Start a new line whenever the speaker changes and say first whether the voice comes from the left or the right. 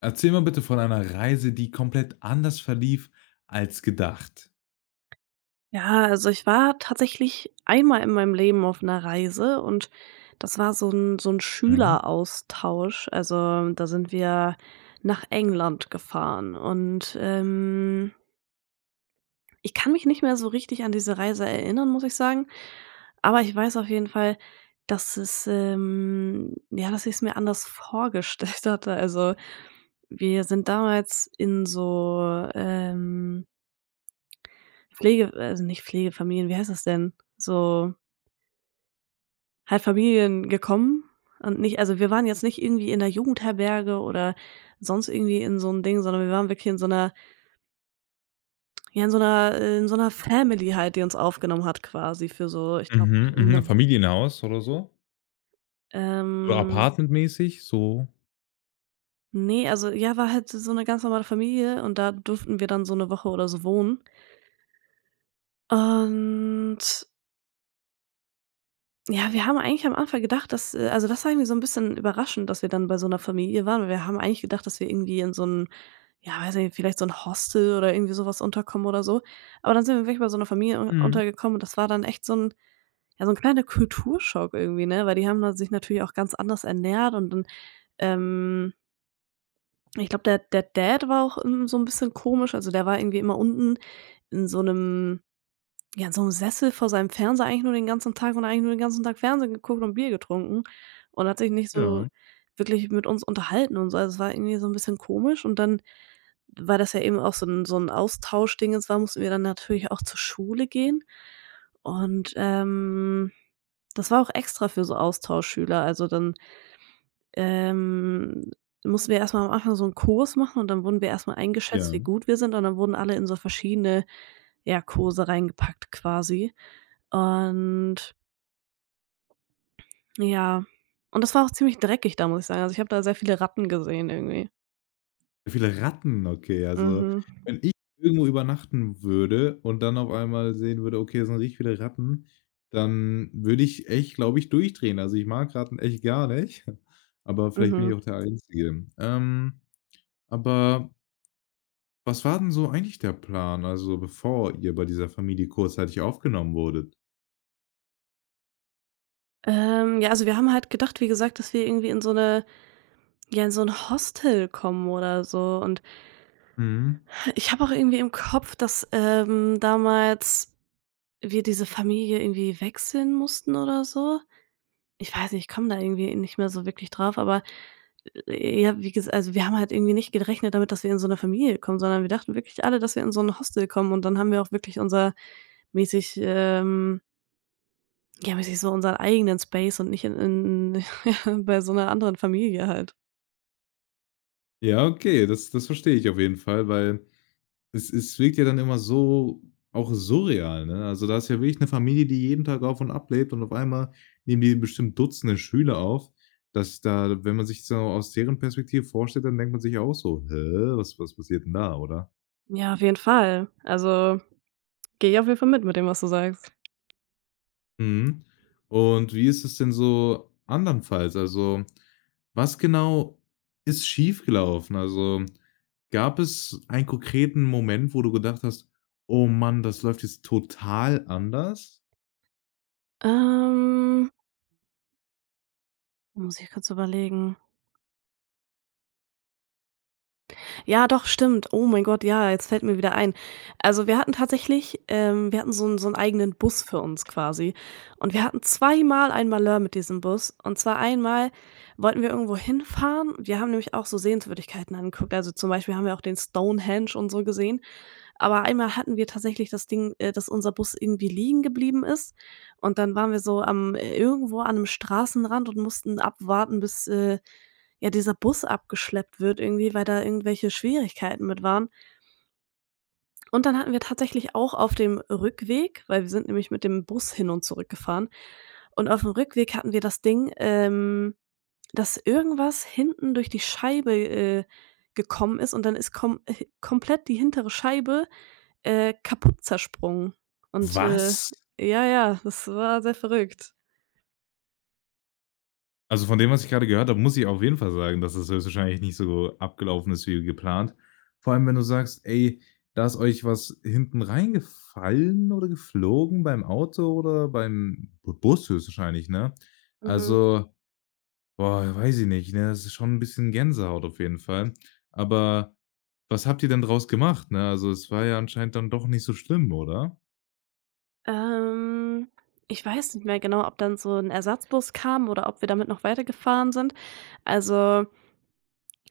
left: Erzähl mal bitte von einer Reise, die komplett anders verlief als gedacht.
right: Ja, also ich war tatsächlich einmal in meinem Leben auf einer Reise und das war so ein
left: Mhm.
right: Schüleraustausch. Also, da sind wir nach England gefahren und, ich kann mich nicht mehr so richtig an diese Reise erinnern, muss ich sagen. Aber ich weiß auf jeden Fall, ja, dass ich es mir anders vorgestellt hatte. Also, wir sind damals in so, Pflege also nicht Pflegefamilien, wie heißt das denn? So halt Familien gekommen und nicht also, wir waren jetzt nicht irgendwie in der Jugendherberge oder sonst irgendwie in so 'n Ding, sondern wir waren wirklich in so einer ja, in so einer Family halt, die uns aufgenommen hat quasi für so, ich glaube,
left: Mhm, mhm.
right: 'ne
left: Familienhaus oder so? So
right: ähm,
left: Apartmentmäßig, so?
right: ne, also, ja, war halt so eine ganz normale Familie und da durften wir dann so eine Woche oder so wohnen. Und ja, wir haben eigentlich am Anfang gedacht, dass also, das war irgendwie so ein bisschen überraschend, dass wir dann bei so einer Familie waren, weil wir haben eigentlich gedacht, dass wir irgendwie in so 'n ja, weiß nicht, vielleicht so 'n Hostel oder irgendwie so was unterkommen oder so. Aber dann sind wir wirklich bei so 'ner Familie un
left: Mhm.
right: untergekommen und das war dann echt so 'n ja, so 'n kleiner Kulturschock irgendwie, ne? Weil die haben da sich natürlich auch ganz anders ernährt und dann, ähm ich glaube, der Dad war auch, hm, so 'n bisschen komisch. Also, der war irgendwie immer unten in so 'nem ja, in so 'nem Sessel vor seinem Fernseher eigentlich nur den ganzen Tag und hat eigentlich nur den ganzen Tag Fernsehen geguckt und Bier getrunken und hat sich nicht so
left: Ja,
right: wirklich mit uns unterhalten und so. Also, es war irgendwie so 'n bisschen komisch und dann weil das ja eben auch so ein Austauschding jetzt war, mussten wir dann natürlich auch zur Schule gehen. Und, das war auch extra für so Austauschschüler. Also, dann, ähm, mussten wir erstmal am Anfang so einen Kurs machen und dann wurden wir erstmal eingeschätzt,
left: ja.
right: wie gut wir sind und dann wurden alle in so verschiedene, ja, Kurse reingepackt quasi. Und ja, und das war auch ziemlich dreckig da, muss ich sagen. Also, ich habe da sehr viele Ratten gesehen irgendwie.
left: Viele Ratten, okay. Also,
right: Mhm,
left: wenn ich irgendwo übernachten würde und dann auf einmal sehen würde, okay, es sind richtig viele Ratten, dann würde ich echt, glaube ich, durchdrehen. Also, ich mag Ratten echt gar nicht, aber vielleicht bin ich
right: mhm.
left: auch der Einzige. Aber was war denn so eigentlich der Plan, also bevor ihr bei dieser Familie kurzzeitig aufgenommen wurdet?
right: Ja, also wir haben halt gedacht, wie gesagt, dass wir irgendwie in so eine, ja, in so ein Hostel kommen oder so. Und
left: Mhm.
right: ich habe auch irgendwie im Kopf, dass, damals wir diese Familie irgendwie wechseln mussten oder so. Ich weiß nicht, ich komme da irgendwie nicht mehr so wirklich drauf, aber, ja, wie gesa also wir haben halt irgendwie nicht gerechnet damit, dass wir in so 'ne Familie kommen, sondern wir dachten wirklich alle, dass wir in so ein Hostel kommen. Und dann haben wir auch wirklich unser mäßig ja, mäßig so unseren eigenen Space und nicht in ja, bei so einer anderen Familie halt.
left: Ja, okay, das verstehe ich auf jeden Fall, weil es wirkt ja dann immer so auch surreal, ne? Also, da ist ja wirklich eine Familie, die jeden Tag auf und ab lebt und auf einmal nehmen die bestimmt Dutzende Schüler auf, dass da wenn man sich so aus deren Perspektive vorstellt, dann denkt man sich auch so: „Hä, was passiert denn da“, oder?
right: Ja, auf jeden Fall. Also, gehe ich auf jeden Fall mit dem, was du sagst.
left: Mhm. Und wie ist es denn so andernfalls? Also, was genau ist schiefgelaufen? Also, gab es einen konkreten Moment, wo du gedacht hast: „Oh Mann, das läuft jetzt total anders?“
right: Ähm, muss ich kurz überlegen. Ja, doch, stimmt. Oh mein Gott, ja, jetzt fällt mir wieder ein. Also, wir hatten tatsächlich wir hatten so 'n eigenen Bus für uns quasi. Und wir hatten zweimal ein Malheur mit diesem Bus. Und zwar einmal wollten wir irgendwo hinfahren. Wir haben nämlich auch so Sehenswürdigkeiten angeguckt. Also, zum Beispiel haben wir auch den Stonehenge und so gesehen. Aber einmal hatten wir tatsächlich das Ding, dass unser Bus irgendwie liegen geblieben ist und dann waren wir so am irgendwo an einem Straßenrand und mussten abwarten, bis, ja, dieser Bus abgeschleppt wird irgendwie, weil da irgendwelche Schwierigkeiten mit waren. Und dann hatten wir tatsächlich auch auf dem Rückweg weil wir sind nämlich mit dem Bus hin und zurück gefahren und auf dem Rückweg hatten wir das Ding, dass irgendwas hinten durch die Scheibe, gekommen ist und dann ist kom komplett die hintere Scheibe, kaputt zersprungen. Und,
left: Was?
right: ja, ja, das war sehr verrückt.
left: Also, von dem, was ich gerade gehört habe, muss ich auf jeden Fall sagen, dass das höchstwahrscheinlich nicht so abgelaufen ist wie geplant. Vor allem, wenn du sagst: „Ey, da ist euch was hinten reingefallen oder geflogen beim Auto oder beim Bu Bus höchstwahrscheinlich“, ne?
right: Mhm.
left: Also, boah, weiß ich nicht, ne? Das ist schon ein bisschen Gänsehaut auf jeden Fall. Aber was habt ihr denn draus gemacht, ne? Also, es war ja anscheinend dann doch nicht so schlimm, oder?
right: Ähm, ich weiß nicht mehr genau, ob dann so ein Ersatzbus kam oder ob wir damit noch weitergefahren sind. Also,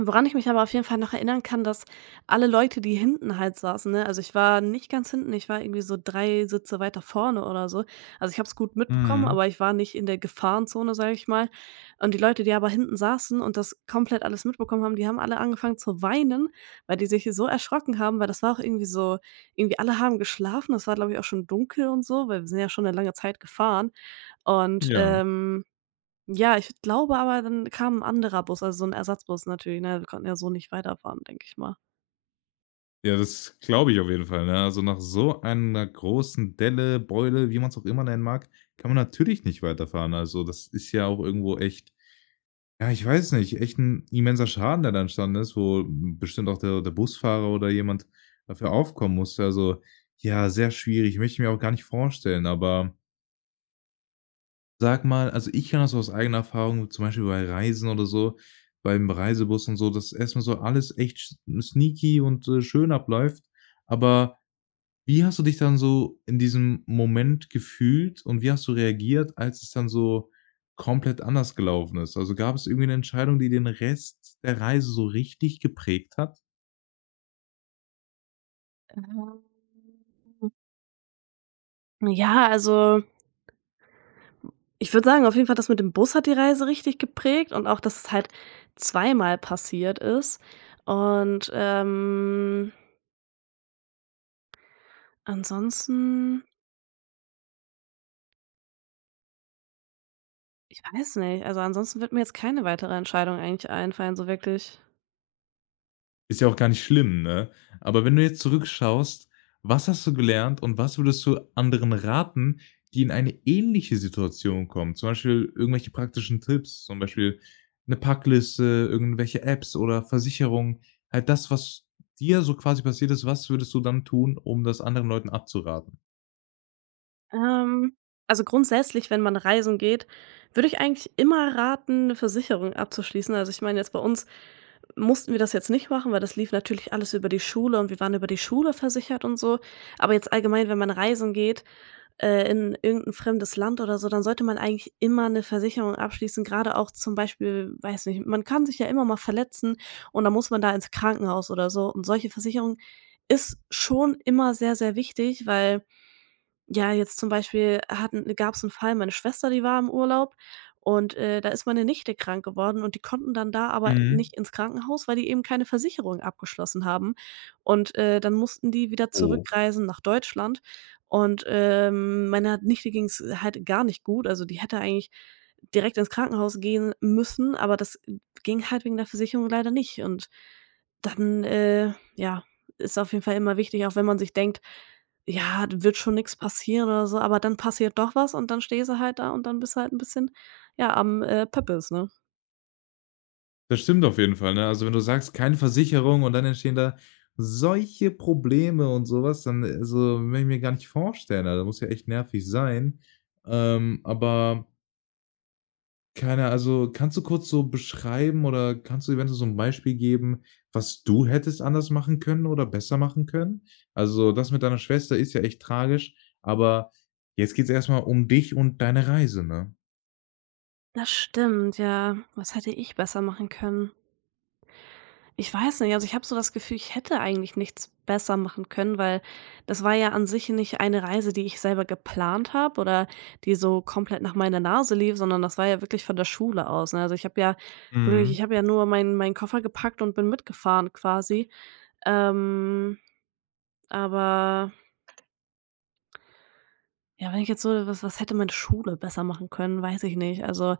right: woran ich mich aber auf jeden Fall noch erinnern kann, dass alle Leute, die hinten halt saßen, ne also ich war nicht ganz hinten, ich war irgendwie so 3 Sitze weiter vorne oder so. Also, ich habe es gut mitbekommen,
left: Mhm.
right: aber ich war nicht in der Gefahrenzone, sage ich mal. Und die Leute, die aber hinten saßen und das komplett alles mitbekommen haben, die haben alle angefangen zu weinen, weil die sich so erschrocken haben, weil das war auch irgendwie so irgendwie alle haben geschlafen. Das war, glaube ich, auch schon dunkel und so, weil wir sind ja schon eine lange Zeit gefahren und,
left: Ja.
right: ja, ich glaube aber, dann kam ein anderer Bus, also, so 'n Ersatzbus natürlich, ne? Wir konnten ja so nicht weiterfahren, denke ich mal.
left: Ja, das glaube ich auf jeden Fall, ne? Also, nach so einer großen Delle, Beule, wie man es auch immer nennen mag, kann man natürlich nicht weiterfahren. Also, das ist ja auch irgendwo echt ja, ich weiß nicht, echt ein immenser Schaden, der da entstanden ist, wo bestimmt auch der Busfahrer oder jemand dafür aufkommen musste. Also, ja, sehr schwierig, möchte ich mir auch gar nicht vorstellen. Aber sag mal, also, ich kann das aus eigener Erfahrung, zum Beispiel bei Reisen oder so, beim Reisebus und so, dass erstmal so alles echt sch sneaky und schön abläuft, aber wie hast du dich dann so in diesem Moment gefühlt und wie hast du reagiert, als es dann so komplett anders gelaufen ist? Also, gab es irgendwie 'ne Entscheidung, die den Rest der Reise so richtig geprägt hat?
right: Mhm. Ja, also, ich würde sagen, auf jeden Fall das mit dem Bus hat die Reise richtig geprägt und auch, dass es halt zweimal passiert ist. Und, ansonsten ich weiß nicht. Also, ansonsten wird mir jetzt keine weitere Entscheidung eigentlich einfallen, so wirklich.
left: Ist ja auch gar nicht schlimm, ne? Aber wenn du jetzt zurückschaust, was hast du gelernt und was würdest du anderen raten, die in eine ähnliche Situation kommen? Zum Beispiel irgendwelche praktischen Tipps, zum Beispiel eine Packliste, irgendwelche Apps oder Versicherungen. Halt das, was dir so quasi passiert ist, was würdest du dann tun, um das anderen Leuten abzuraten?
right: Ähm, also grundsätzlich, wenn man reisen geht, würde ich eigentlich immer raten, eine Versicherung abzuschließen. Also, ich meine jetzt bei uns mussten wir das jetzt nicht machen, weil das lief natürlich alles über die Schule und wir waren über die Schule versichert und so. Aber jetzt allgemein, wenn man reisen geht, in irgendein fremdes Land oder so, dann sollte man eigentlich immer eine Versicherung abschließen. Gerade auch zum Beispiel, weiß nicht, man kann sich ja immer mal verletzen und dann muss man da ins Krankenhaus oder so. Und solche Versicherung ist schon immer sehr, sehr wichtig, weil ja, jetzt zum Beispiel gab es einen Fall, meine Schwester, die war im Urlaub und, da ist meine Nichte krank geworden und die konnten dann da aber
left: Mhm.
right: nicht ins Krankenhaus, weil die eben keine Versicherung abgeschlossen haben. Und, dann mussten die wieder
left: Oh.
right: zurückreisen nach Deutschland und, meiner Nichte ging's halt gar nicht gut. Also, die hätte eigentlich direkt ins Krankenhaus gehen müssen, aber das ging halt wegen der Versicherung leider nicht. Und dann, ja, ist auf jeden Fall immer wichtig, auch wenn man sich denkt ja, wird schon nichts passieren oder so, aber dann passiert doch was und dann stehst du halt da und dann bist du halt ein bisschen, ja, am, Pöppels, ne?
left: Das stimmt auf jeden Fall, ne? Also, wenn du sagst, keine Versicherung und dann entstehen da solche Probleme und sowas, dann also, will ich mir gar nicht vorstellen. Also, das muss ja echt nervig sein. Aber keine also, kannst du kurz so beschreiben oder kannst du eventuell so ein Beispiel geben, was du hättest anders machen können oder besser machen können? Also, das mit deiner Schwester ist ja echt tragisch, aber jetzt geht's erst mal um dich und deine Reise, ne?
right: Das stimmt, ja. Was hätte ich besser machen können? Ich weiß nicht, also, ich habe so das Gefühl, ich hätte eigentlich nichts besser machen können, weil das war ja an sich nicht eine Reise, die ich selber geplant habe oder die so komplett nach meiner Nase lief, sondern das war ja wirklich von der Schule aus, ne? Also, ich habe ja wirklich
left: Mhm.
right: ich habe ja nur meinen Koffer gepackt und bin mitgefahren quasi. Ähm, aber ja, wenn ich jetzt so was hätte meine Schule besser machen können, weiß ich nicht. Also,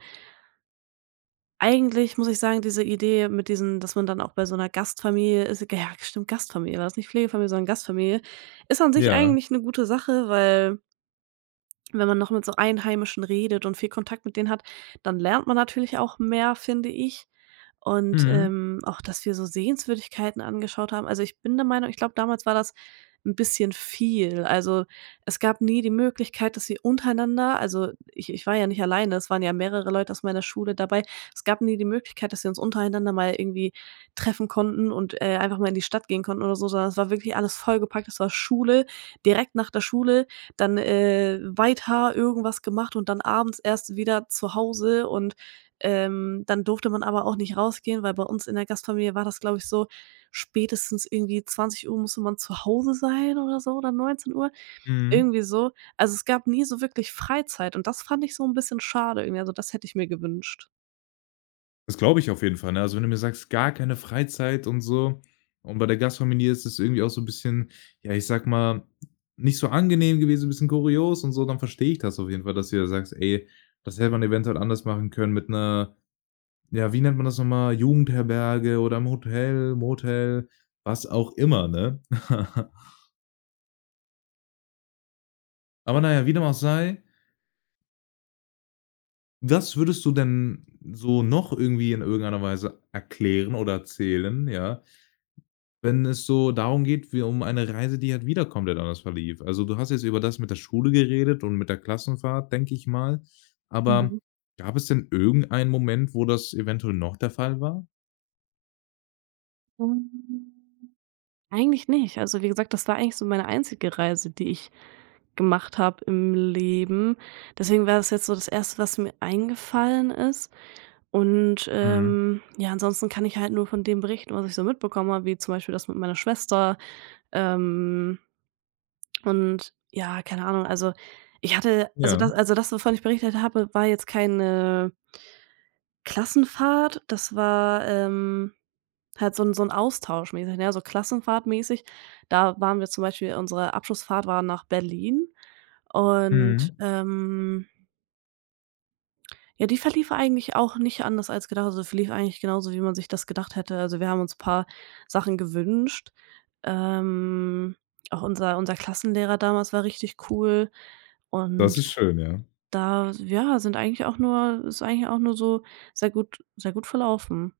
right: eigentlich muss ich sagen, diese Idee mit diesen dass man dann auch bei so einer Gastfamilie ist ja, ja, stimmt, Gastfamilie war das, nicht Pflegefamilie, sondern Gastfamilie, ist an sich
left: Ja.
right: eigentlich eine gute Sache, weil wenn man noch mit so Einheimischen redet und viel Kontakt mit denen hat, dann lernt man natürlich auch mehr, finde ich und,
left: Mhm.
right: auch, dass wir so Sehenswürdigkeiten angeschaut haben. Also, ich bin der Meinung, ich glaube, damals war das ein bisschen viel. Also, es gab nie die Möglichkeit, dass wir untereinander also, ich war ja nicht alleine, es waren ja mehrere Leute aus meiner Schule dabei. Es gab nie die Möglichkeit, dass wir uns untereinander mal irgendwie treffen konnten und, einfach mal in die Stadt gehen konnten oder so, sondern es war wirklich alles vollgepackt. Es war Schule, direkt nach der Schule, dann, weiter irgendwas gemacht und dann abends erst wieder zu Hause und dann durfte man aber auch nicht rausgehen, weil bei uns in der Gastfamilie war das, glaube ich, so, spätestens irgendwie 20 Uhr musste man zu Hause sein oder so oder 19 Uhr
left: Mhm.
right: irgendwie so. Also, es gab nie so wirklich Freizeit und das fand ich so ein bisschen schade irgendwie. Also, das hätte ich mir gewünscht.
left: Das glaube ich auf jeden Fall, ne? Also, wenn du mir sagst, gar keine Freizeit und so und bei der Gastfamilie ist es irgendwie auch so ein bisschen, ja, ich sag mal, nicht so angenehm gewesen, ein bisschen kurios und so, dann verstehe ich das auf jeden Fall, dass du da sagst: „Ey, das hätte man eventuell anders machen können mit einer, ja, wie nennt man das noch mal, Jugendherberge oder im Hotel, Motel, was auch immer, ne? Aber na ja, wie dem auch sei, was würdest du denn so noch irgendwie in irgendeiner Weise erklären oder erzählen, ja, wenn es so darum geht wie um eine Reise, die halt wieder komplett anders verlief. Also, du hast jetzt über das mit der Schule geredet und mit der Klassenfahrt, denke ich mal. Aber gab es denn irgendeinen Moment, wo das eventuell noch der Fall war?
right: Eigentlich nicht. Also, wie gesagt, das war eigentlich so meine einzige Reise, die ich gemacht habe im Leben. Deswegen war das jetzt so das erste, was mir eingefallen ist. Und,
left: Mhm.
right: ja, ansonsten kann ich halt nur von dem berichten, was ich so mitbekommen habe, wie zum Beispiel das mit meiner Schwester. Ähm, und ja, keine Ahnung, also ich hatte
left: Ja.
right: also das, wovon ich berichtet habe, war jetzt keine Klassenfahrt, das war, halt so ein Austausch mäßig, ne, so klassenfahrtmäßig. Da waren wir zum Beispiel unsere Abschlussfahrt war nach Berlin und,
left: Mhm.
right: ja, die verlief eigentlich auch nicht anders als gedacht. Also, verlief eigentlich genauso, wie man sich das gedacht hätte. Also, wir haben uns paar Sachen gewünscht. Ähm, auch unser Klassenlehrer damals war richtig cool
left: Das
right: und
left: ist schön, ja.
right: da, ja, sind eigentlich auch nur ist eigentlich auch nur so sehr gut verlaufen.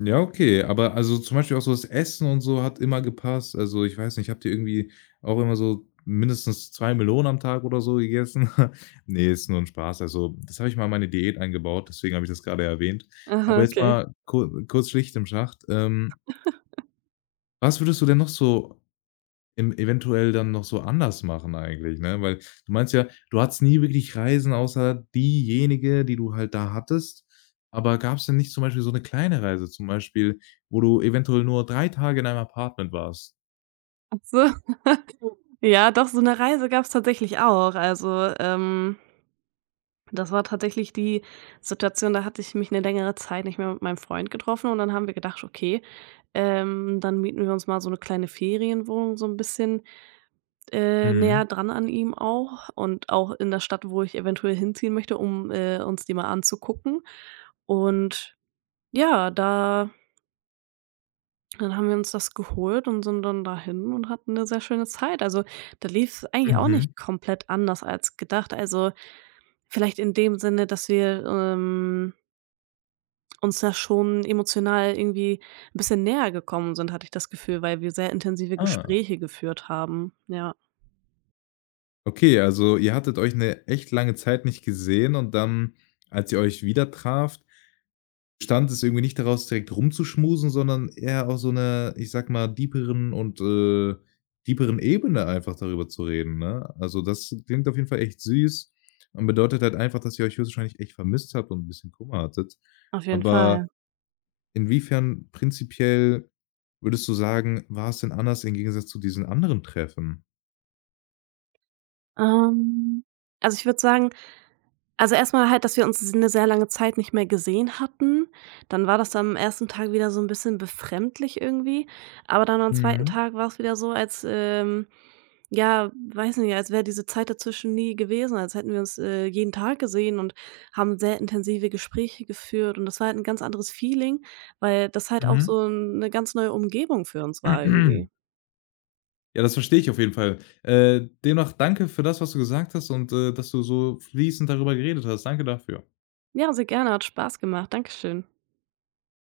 left: Ja, okay, aber also zum Beispiel auch so das Essen und so hat immer gepasst. Also, ich weiß nicht, habt ihr irgendwie auch immer so mindestens 2 Melonen am Tag oder so gegessen? Nee, ist nur ein Spaß. Also, das habe ich mal in meine Diät eingebaut, deswegen habe ich das gerade erwähnt.
right: Aha,
left: Aber jetzt
right: okay.
left: mal ku kurz Schicht im Schacht. Was würdest du denn noch so eventuell dann noch so anders machen eigentlich, ne? Weil du meinst ja, du hattest nie wirklich Reisen außer diejenige, die du halt da hattest. Aber gab es denn nicht zum Beispiel so eine kleine Reise, zum Beispiel, wo du eventuell nur 3 Tage in einem Apartment warst?
right: Ach so. Ja, doch, so eine Reise gab's tatsächlich auch. Also, das war tatsächlich die Situation, da hatte ich mich eine längere Zeit nicht mehr mit meinem Freund getroffen und dann haben wir gedacht: „Okay, dann mieten wir uns mal so eine kleine Ferienwohnung so ein bisschen,
left: Mhm,
right: näher dran an ihm auch und auch in der Stadt, wo ich eventuell hinziehen möchte, um, uns die mal anzugucken.“ Und ja, da dann haben wir uns das geholt und sind dann dahin und hatten eine sehr schöne Zeit. Also, da lief's eigentlich auch
left: mhm.
right: nicht komplett anders als gedacht. Also, vielleicht in dem Sinne, dass wir, uns da schon emotional irgendwie ein bisschen näher gekommen sind, hatte ich das Gefühl, weil wir sehr intensive
left: Ah,
right: Gespräche geführt haben. Ja,
left: okay, also ihr hattet euch eine echt lange Zeit nicht gesehen und dann, als ihr euch wieder trafft, Stand ist irgendwie nicht daraus, direkt rumzuschmusen, sondern eher auf so 'ner, ich sage mal, deeperen und deeperen Ebene einfach darüber zu reden, ne? Also, das klingt auf jeden Fall echt süß und bedeutet halt einfach, dass ihr euch höchstwahrscheinlich echt vermisst habt und 'n bisschen Kummer hattet.
right: auf jeden Fall.
left: Aber inwiefern prinzipiell würdest du sagen, war es denn anders im Gegensatz zu diesen anderen Treffen?
right: Ähm, also, ich würde sagen, also, erstmal halt, dass wir uns 'ne sehr lange Zeit nicht mehr gesehen hatten. Dann war das am ersten Tag wieder so ein bisschen befremdlich irgendwie. Aber dann am zweiten
left: Mhm,
right: Tag war es wieder so, als, ja, weiß nicht, als wäre diese Zeit dazwischen nie gewesen, als hätten wir uns, jeden Tag gesehen und haben sehr intensive Gespräche geführt. Und das war halt ein ganz anderes Feeling, weil das halt auch so eine ganz neue Umgebung für uns war
left: mhm.
right: irgendwie.
left: Ja, das verstehe ich auf jeden Fall. Demnach danke für das, was du gesagt hast und dass du so fließend darüber geredet hast. Danke dafür.
right: Ja, sehr gerne, hat Spaß gemacht. Dankeschön.